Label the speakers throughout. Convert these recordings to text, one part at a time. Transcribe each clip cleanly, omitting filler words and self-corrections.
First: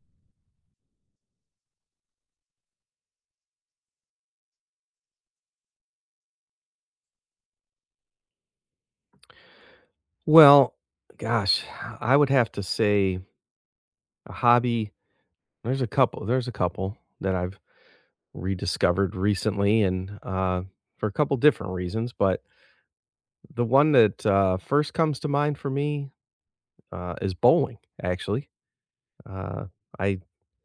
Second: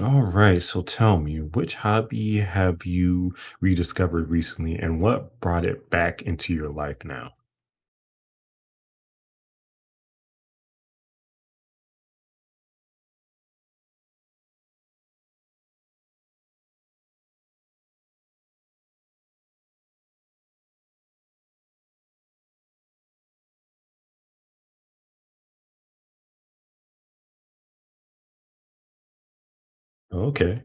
Speaker 1: All right, so tell me, which hobby have you rediscovered recently and what brought it back into your life now?
Speaker 2: Well, gosh, I would have to say a hobby. There's a couple. There's a couple that I've rediscovered recently, and for a couple different reasons. But the one that first comes to mind for me is bowling. Actually, uh, I
Speaker 1: Okay.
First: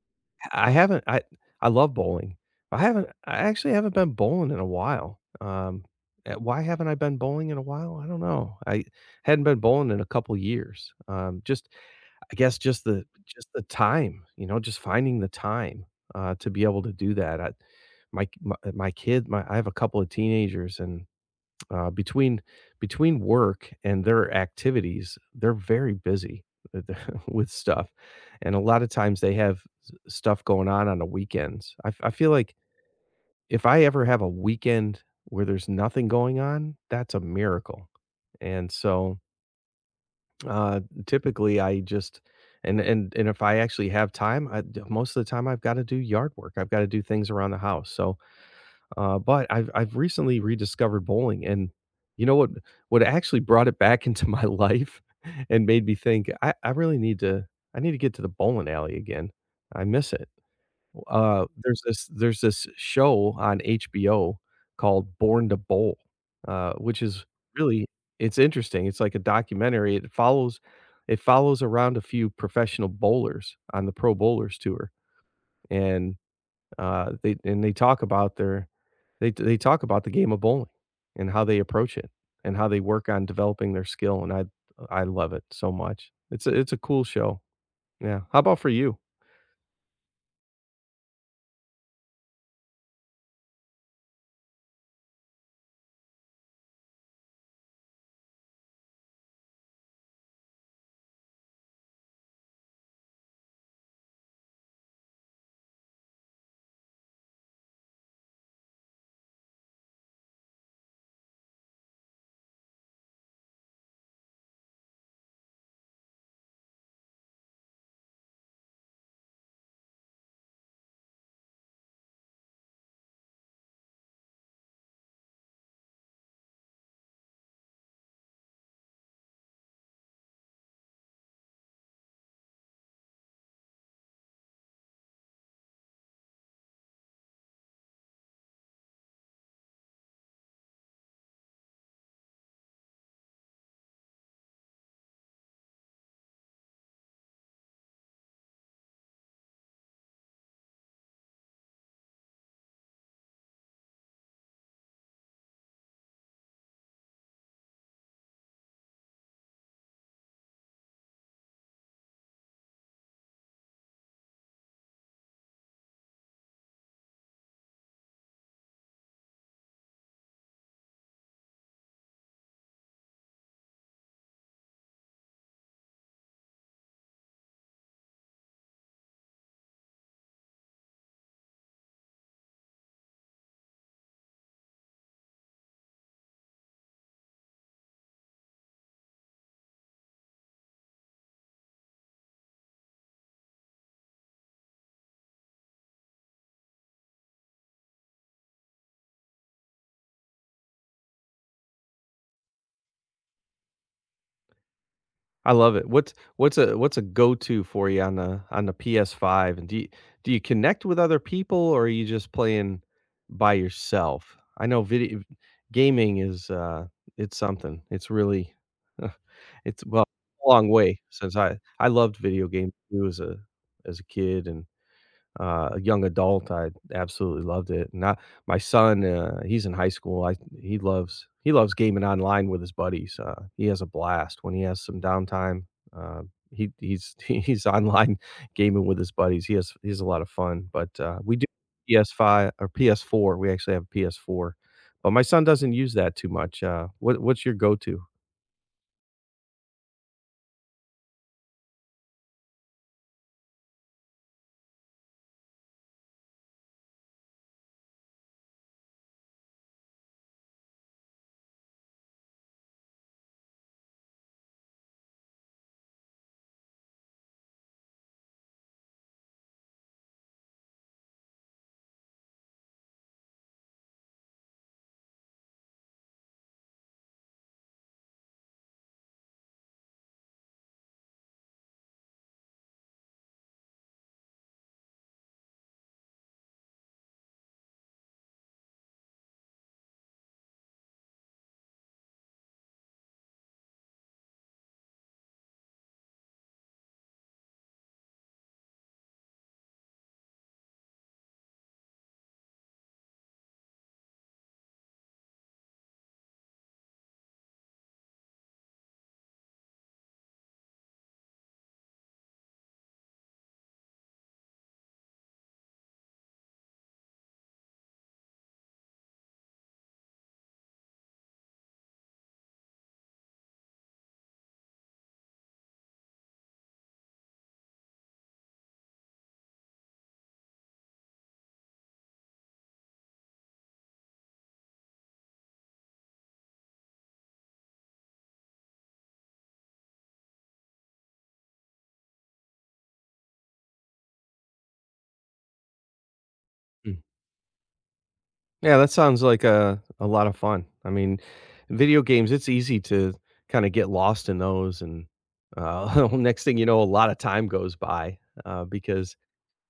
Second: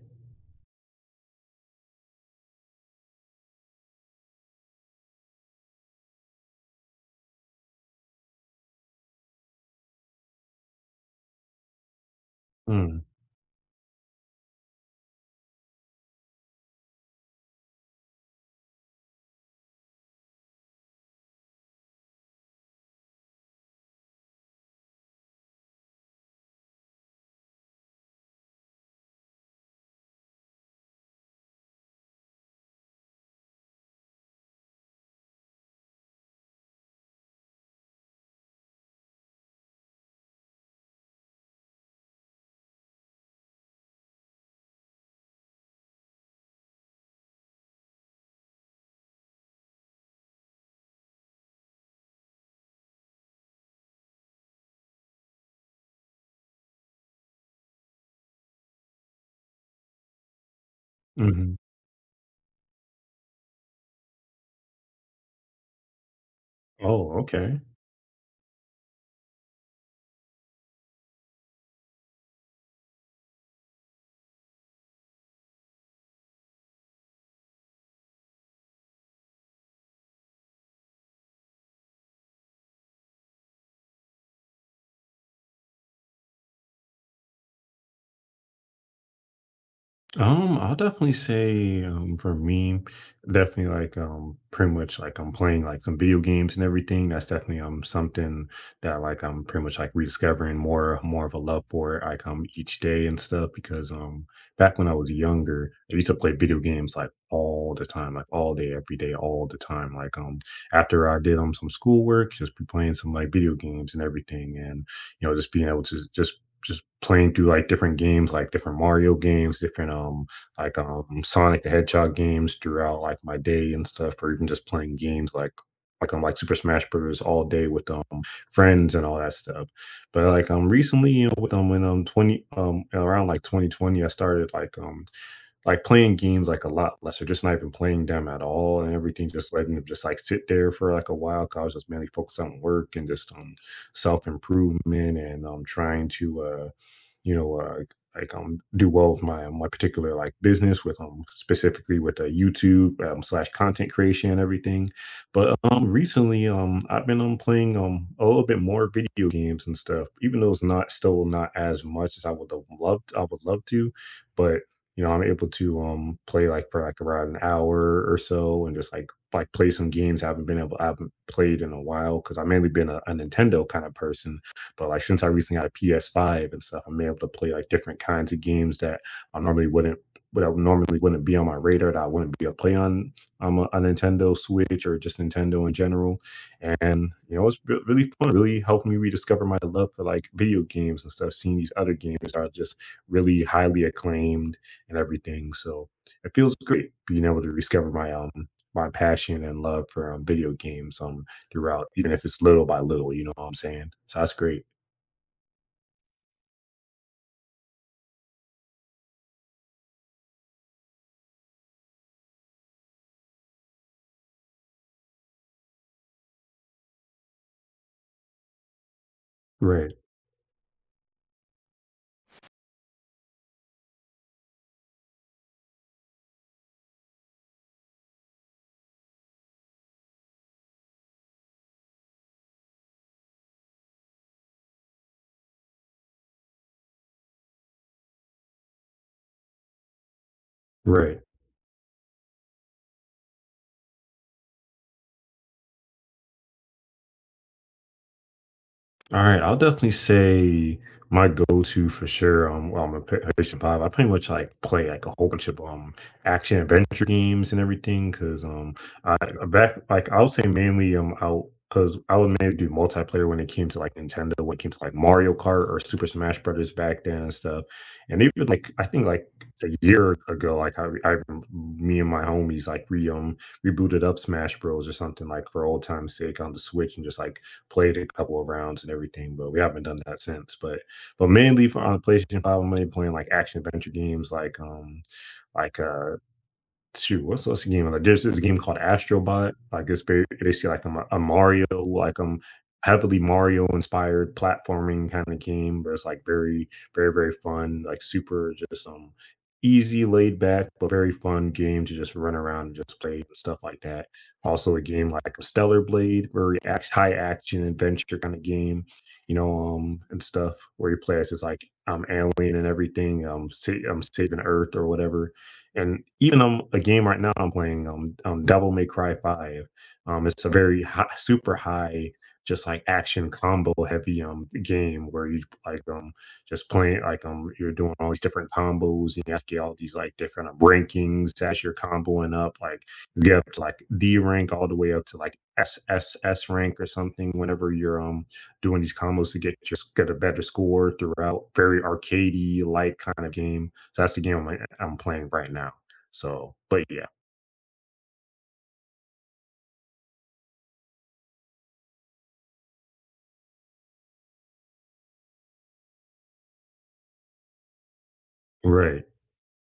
Speaker 2: I haven't I I love bowling. I actually haven't been bowling in a while. Why haven't I been bowling in a while? I don't know. I hadn't been bowling in a couple years. Just I guess just
Speaker 1: Mm,
Speaker 2: the just the time, you know, just finding the time, to be able to do that. I my my my kid my I have a couple of teenagers, and uh, between between work and their activities, they're very busy with with stuff, and a lot of times they have s stuff going on the weekends. I feel like if I ever have a weekend where there's nothing going on, that's a miracle, and so typically, I just and if I actually have time, most of the time I've got to do yard work. I've got to do things around the house. So, but I've recently rediscovered bowling, and you know what? What actually brought it back into my life and made me think I really need to I need to get to the bowling alley again. I miss it. Uh,
Speaker 1: mhm.
Speaker 2: there's this there's this show on HBO called Born to Bowl, which
Speaker 1: Oh,
Speaker 2: is
Speaker 1: okay.
Speaker 2: really it's interesting. It's like a documentary. It follows around a few professional bowlers on the Pro Bowlers Tour, and, they talk about their they talk about the game of bowling and how they approach it and how they work on developing their skill, and I love it so much. It's a cool show. Yeah. How about for you?
Speaker 1: I'll definitely say, for me, definitely like pretty much like I'm playing like some video games and everything. That's definitely something that like I'm pretty much like rediscovering more of a love for it like each day and stuff because back when I was younger, I used to play video games like all the time, like all day, every day, all the time. Like after I did some schoolwork, just be playing some like video games and everything and you know just being able to just playing through like different games, like different Mario games, different like Sonic the Hedgehog games throughout like my day and stuff, or even just playing games like Super Smash Bros. All day with friends and all that stuff. But like recently, you know, with when 20 around like 2020, I started like playing games like a lot less or just not even playing them at all and everything just letting them just like sit there for like a while 'cause I was just mainly focused on work and just self-improvement and trying to you know like do well with my particular like business with specifically with YouTube, slash content creation and everything. But recently I've been playing a little bit more video games and stuff, even though it's not still not as much as I would have loved I would love to. But you know, I'm able to play like for like around an hour or so and just like play some games I haven't been able I haven't played in a while because I've mainly been a Nintendo kind of person. But like since I recently got a PS5 and stuff, I'm able to play like different kinds of games that I normally wouldn't would I normally wouldn't be on my radar that I wouldn't be able to play on a Nintendo Switch or just Nintendo in general. And you know, it's re- really fun, really helped me rediscover my love for like video games and stuff, seeing these other games that are just really highly acclaimed and everything. So it feels great being able to discover my my passion and love for video games throughout, even if it's little by little. You know what I'm saying? So that's great.
Speaker 2: I love it. What's a go-to for you on the PS5? And do you connect with other people, or are you just playing by yourself? I know video gaming is it's something. It's really it's
Speaker 1: Right,
Speaker 2: well a long way since I loved video games too as a kid, and a young adult, I absolutely loved it, and I my son, he's in high school, I he loves gaming online with his buddies, he has a blast when he has some downtime, he he's he's online gaming with his buddies, he has a lot of fun, but,
Speaker 1: right.
Speaker 2: we do PS5 or PS4, we actually have a PS4, but my son doesn't use that too much. What's your go-to?
Speaker 1: All right, I'll definitely say my go-to for sure. Well, I'm a PlayStation Five. I pretty much like play like a whole bunch of action adventure games and everything. Cause I back like I would say mainly I'll because I would mainly do multiplayer when it came to like Nintendo, when it came to like Mario Kart or Super Smash Brothers back then and stuff. And even like I think like a year ago, like I me and my homies like re rebooted up Smash Bros or something like for old time's sake on the Switch and just like played a couple of rounds and everything, but we haven't done that since. But mainly for on the PlayStation 5, I'm mainly playing like action adventure games like shoot, what's the game? Like, there's this game called Astrobot. Like, it's ba- basically like a, Ma- a Mario, like heavily Mario inspired platforming kind of game, but it's like very, very, very fun. Like, super just easy, laid back, but very fun game to just run around and just play and stuff like that. Also, a game like Stellar Blade, very act- high action adventure kind of game. You know, and stuff where you play as this like alien and everything, sa- saving Earth or whatever. And even a game right now I'm playing, Devil May Cry 5. It's a very high, super high, just like action combo heavy game where you like just playing like you're doing all these different combos and you have to get all these like different rankings as you're comboing up. Like you get up to like D rank all the way up to like SSS rank or something whenever you're doing these combos to get your get a better score throughout. Very arcadey like kind of game. So that's the game I'm playing right now. So, but yeah,
Speaker 2: Yeah, that sounds like a lot of fun. I mean, video games, it's easy to kind of get lost in those, and next thing you know, a lot of time goes by uh
Speaker 1: right,
Speaker 2: because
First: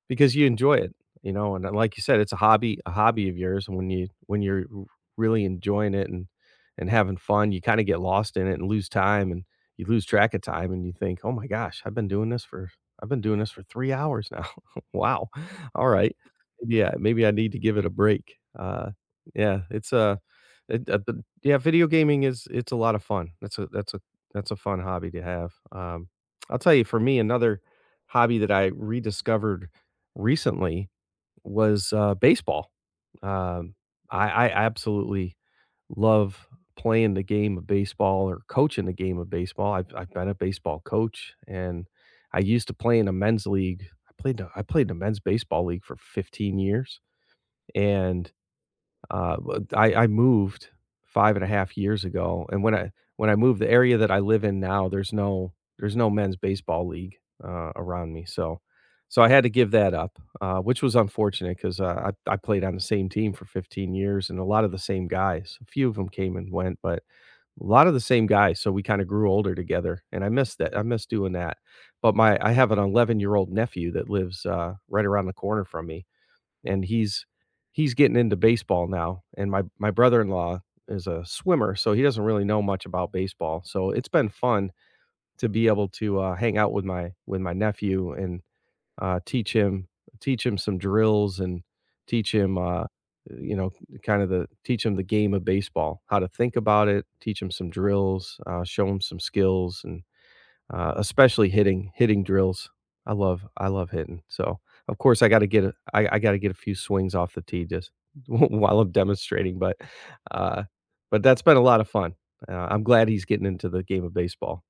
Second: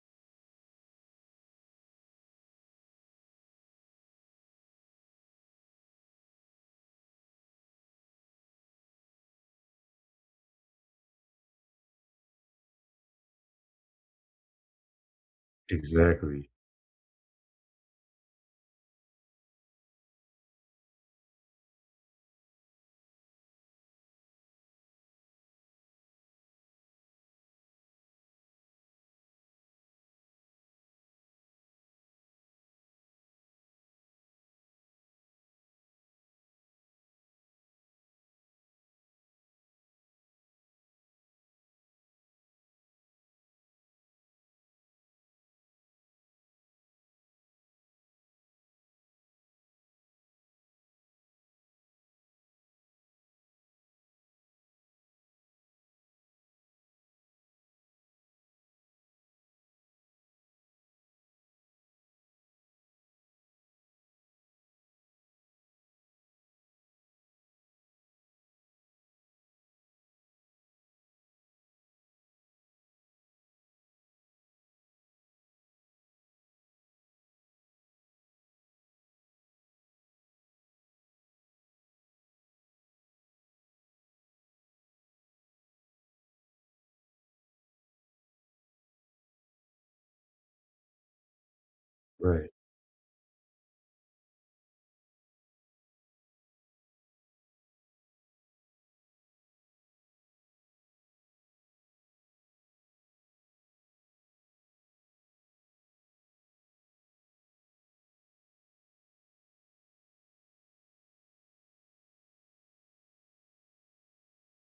Speaker 2: because you enjoy it, you know, and like you said, it's a hobby of yours, and when you're r really enjoying it and having fun, you kinda get lost in it and lose time, and you lose track of time, and you think, "Oh my gosh, I've been doing this for I've been doing this for 3 hours now. Wow. Alright.
Speaker 1: exactly,
Speaker 2: Yeah, maybe I need to give it a break." Yeah, it's, a yeah, video gaming is it's a lot of fun. That's a fun hobby to have. I'll tell you, for me, another hobby that I rediscovered recently was, baseball. Um, I absolutely love playing the game of baseball or coaching the game of baseball. I've been a baseball coach, and I used to play in a men's league. I played in a men's baseball league for 15 years, and but I moved 5 and a half years ago, and when I moved, the area that I live in now, there's no men's baseball league, around me, so so I had to give that up, which was unfortunate 'cause, I played on the same team for 15 years and a lot of the same guys. A few of them came and went, but a lot of the same guys, so we kinda grew older together, and I miss doing that. But my I have an 11 year-old nephew that lives, right around the corner from me, and he's getting into baseball now, and my brother-in-law is a swimmer, so he doesn't really know much about baseball, so it's been fun to be able to, hang out with my nephew, and uh, teach him teach him some drills, and teach
Speaker 1: right.
Speaker 2: him, you know, kind of the teach him the game of baseball, how to think about it, teach him some drills, show him some skills, and especially hitting drills. I love hitting. So of course I got to get a few swings off the tee just while I'm demonstrating. Uh, but that's been a lot of fun. I'm glad he's getting into the game of baseball.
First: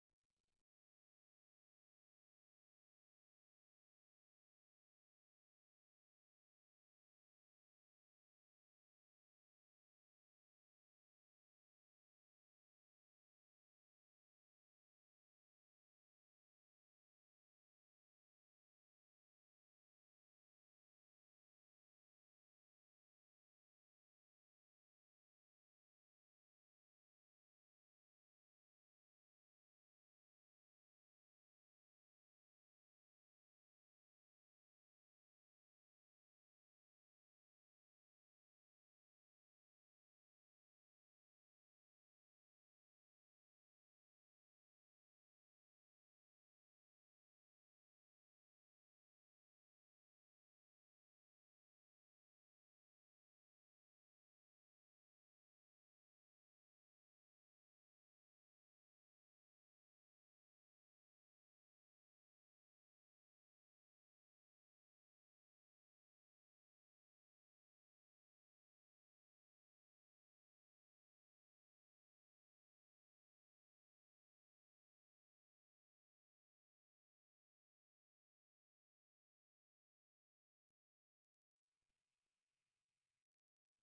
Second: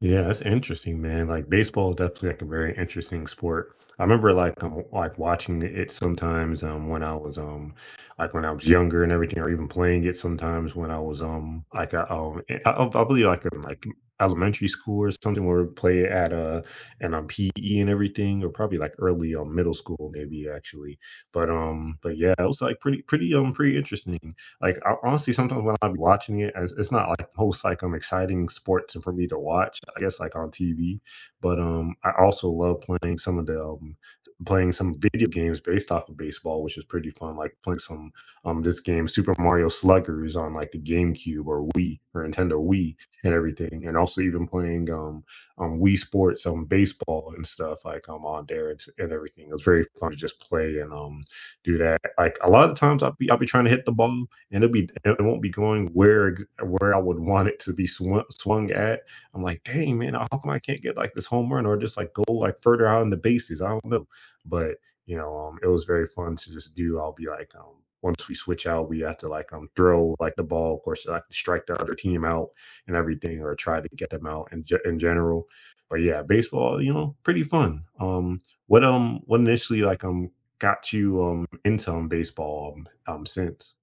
Speaker 1: Yeah, that's interesting, man. Like baseball is definitely like a very interesting sport. I remember like watching it sometimes when I was like when I was younger and everything, or even playing it sometimes when I was like I eh, I believe like in like elementary school or something where we play it at and PE and everything, or probably like early middle school maybe actually. But yeah, it was like pretty pretty interesting. Like, I honestly, sometimes when I am watching it, it's not like most like exciting sports for me to watch, I guess like on TV. But I also love playing some of the playing some video games based off of baseball, which is pretty fun. Like playing some this game Super Mario Sluggers on like the GameCube or Wii or Nintendo Wii and everything, and also even playing Wii Sports baseball and stuff like on there and, s- and everything. It was very fun to just play and do that. Like a lot of times I'll be trying to hit the ball and it'll be it won't be going where ex- where I would want it to be swung, swung at. I'm like, dang man, how come I can't get like this home run or just like go like further out in the bases? I don't know, but you know, it was very fun to just do. I'll be like, once we switch out, we have to like throw like the ball, of course, like strike the other team out and everything, or try to get them out in ge- in general. But yeah, baseball, you know, pretty fun. What initially like got you into baseball since?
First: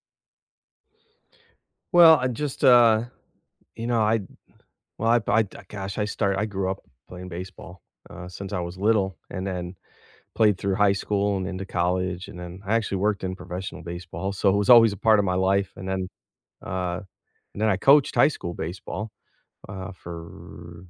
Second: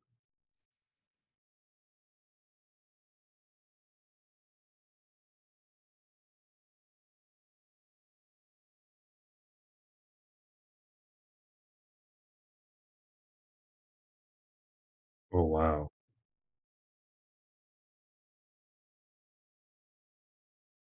Speaker 2: Well, I just You know, I well I gosh I start I grew up playing baseball since I was little, and then played through high school and into college, and then I actually worked in professional baseball, so it was always a part of my
Speaker 1: Oh,
Speaker 2: life.
Speaker 1: wow.
Speaker 2: Uh, And then I coached high school baseball, for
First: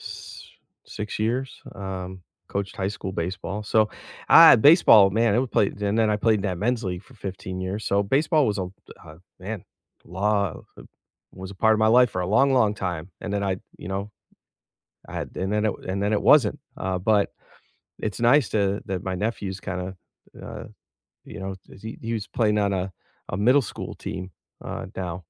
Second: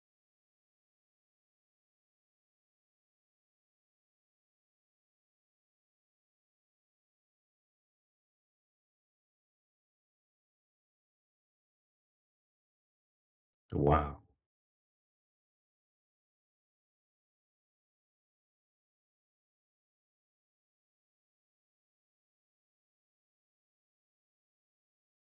Speaker 2: s 6 years, coached high school baseball. So, I baseball, man, it was played, and then I played in that men's league for 15 years. So baseball was a man, law was a part of my life for a long, long time. And then I, you know,
Speaker 1: Wow.
Speaker 2: I had and then it wasn't. But it's nice to that my nephew's kinda, uh, you know, he was playing on a middle school team, now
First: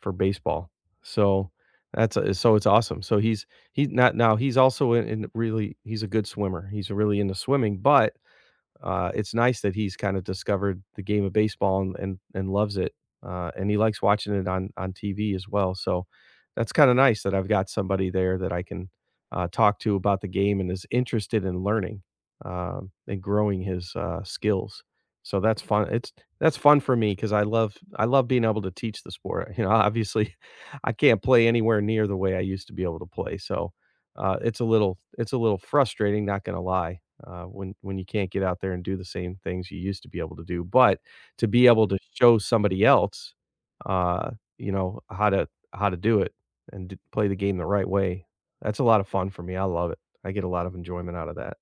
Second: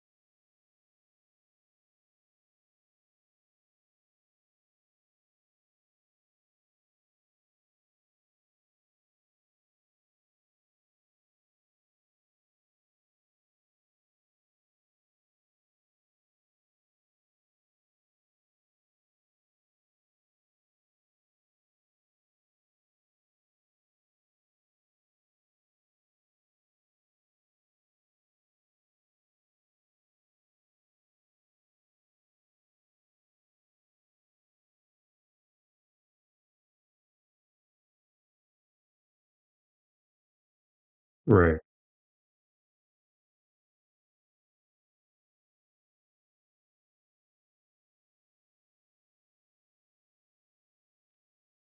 Speaker 2: for baseball. So that's a, so it's awesome. So he's not now he's also in really he's a good swimmer. He's really into swimming, but it's nice that he's kind of discovered the game of baseball and and loves it, and he likes watching it on TV as well. So that's kind of nice that I've got somebody there that I can talk to about the game and is interested in learning, and growing his skills. So that's fun. It's that's fun for me because I love being able to teach the sport. You know, obviously, I can't play anywhere near the way I used to be able to play. So it's a little frustrating, not going to lie when you can't get out there and do the same things you used to be able to do. But to
Speaker 1: Right.
Speaker 2: be able to show somebody else, uh, you know, how to do it, and play the game the right way, that's a lot of fun for me. I love it. I get a lot of enjoyment out of that.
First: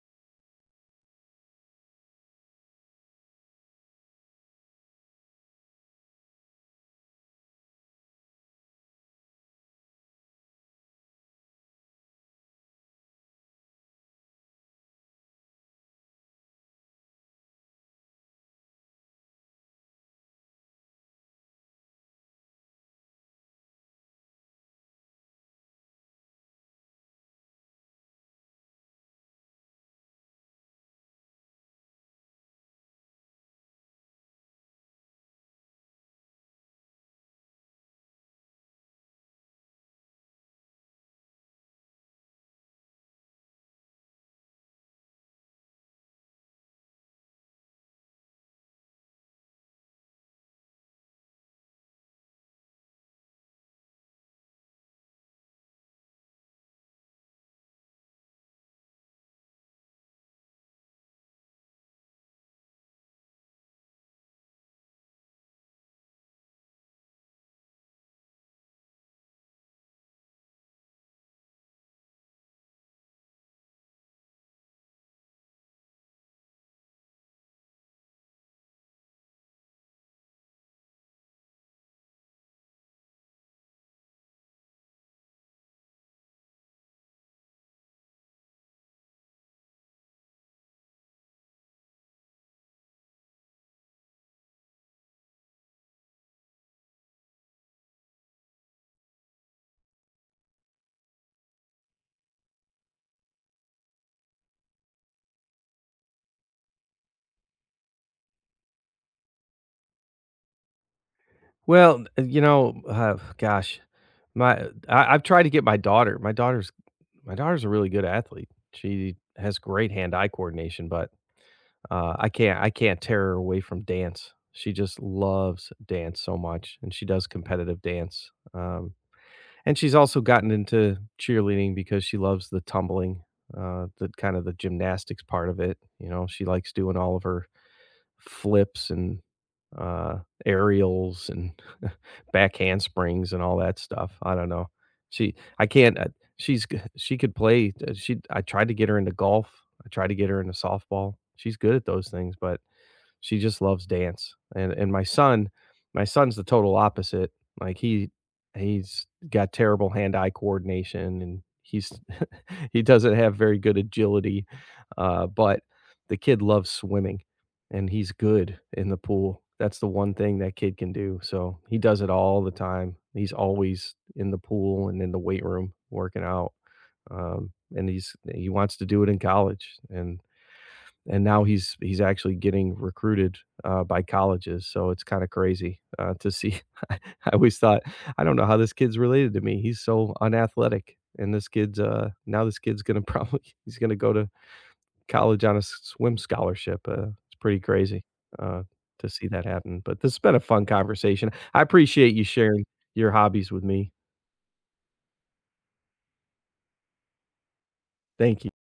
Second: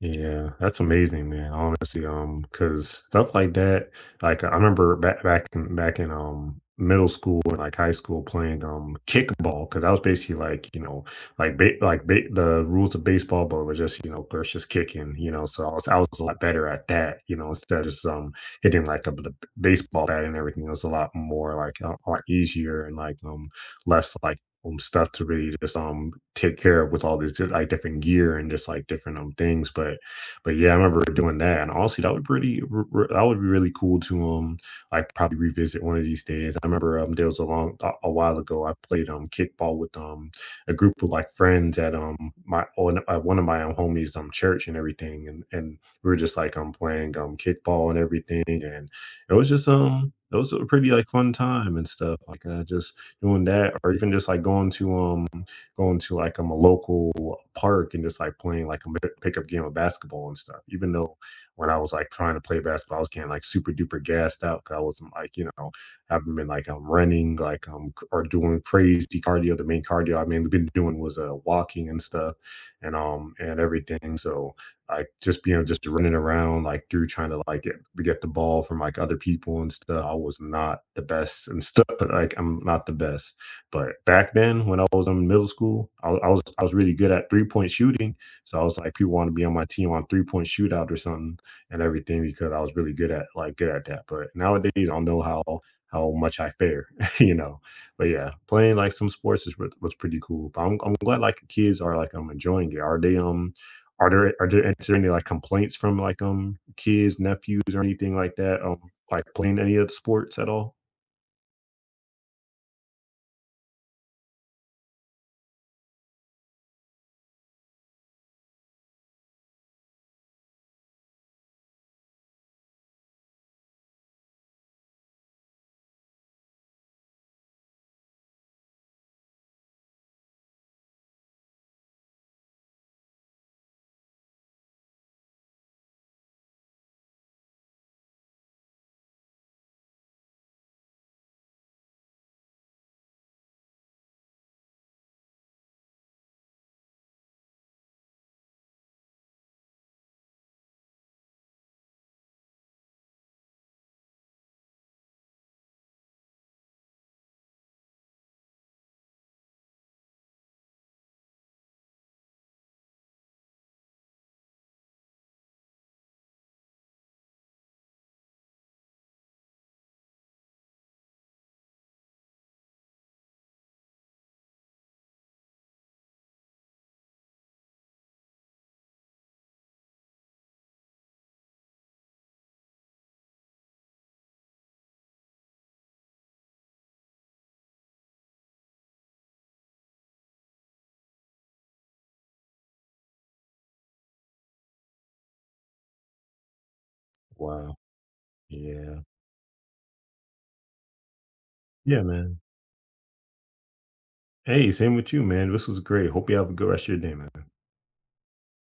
Speaker 1: Yeah, that's amazing, man, honestly, because stuff like that, like, I remember back in middle school and, like, high school playing, kickball because I was basically like, you know, like, ba the rules of baseball, but we're just, you know, there's just kicking, you know, so I was a lot better at that, you know, instead of just, hitting, like, a b b baseball bat and everything, it was a lot more, like, a lot easier and, like, less, like stuff to really just take care of with all this like different gear and just like different things. But yeah I remember doing that and honestly that would pretty r- r- that would be really cool to like probably revisit one of these days. I remember there was a long a while ago I played kickball with a group of like friends at my on one of my homies church and everything, and we were just like playing kickball and everything, and it was just it was a pretty like fun time and stuff like I just doing that, or even just like going to going to like a local park and just like playing like a bi- pickup game of basketball and stuff. Even though when I was like trying to play basketball, I was getting like super duper gassed out because I wasn't like you know haven't been like I'm running like c- or doing crazy cardio. The main cardio I mean been doing was walking and stuff and everything. So like just you know just running around like through trying to like get, to get the ball from like other people and stuff I was not the best and stuff but like I'm not the best but back then when I was in middle school I, wa- I was really good at three-point shooting, so I was like people want to be on my team on three-point shootout or something and everything because I was really good at like good at that. But nowadays I don't know how much I fare you know. But yeah playing like some sports is, was pretty cool. But I'm glad like the kids are like I'm enjoying it are they are there is there any, like, complaints from, like, kids, nephews, or anything like that, like, playing any of the sports at all?
Speaker 2: Well, you know, gosh, I've tried to get my daughter. My daughter's a really good athlete. She has great hand-eye coordination, but I can't tear her away from dance. She just loves dance so much, and she does competitive dance. And she's also gotten into cheerleading because she loves the tumbling, the kind of the gymnastics part of it. You know, she likes doing all of her flips, and uh, aerials, and back handsprings, and all that stuff. I don't know. She I can't. She could play. She I tried to get her into golf. I tried to get her into softball. She's good at those things, but she just loves dance. And my son my son's the total opposite. Like, he he's got terrible hand-eye coordination, and he's he doesn't have very good agility, but the kid loves swimming, and he's good in the pool. That's the one thing that kid can do, so he does it all the time. He's always in the pool and in the weight room working out, and he wants to do it in college, and and now he's actually getting recruited by colleges. So it's kind of crazy to see. I always thought, I don't know how this kid's related to me. He's so unathletic, and this kid's gonna probably he's gonna go to college on a swim scholarship. It's pretty
Speaker 1: Wow.
Speaker 2: crazy uh,
Speaker 1: Yeah.
Speaker 2: to see that happen. But this has been a fun conversation. I
Speaker 1: Yeah,
Speaker 2: appreciate you
Speaker 1: man.
Speaker 2: sharing your hobbies with me.
Speaker 1: Hey, same with you, man. This was great. Hope you have a good rest of your day, man.
Speaker 2: Thank you.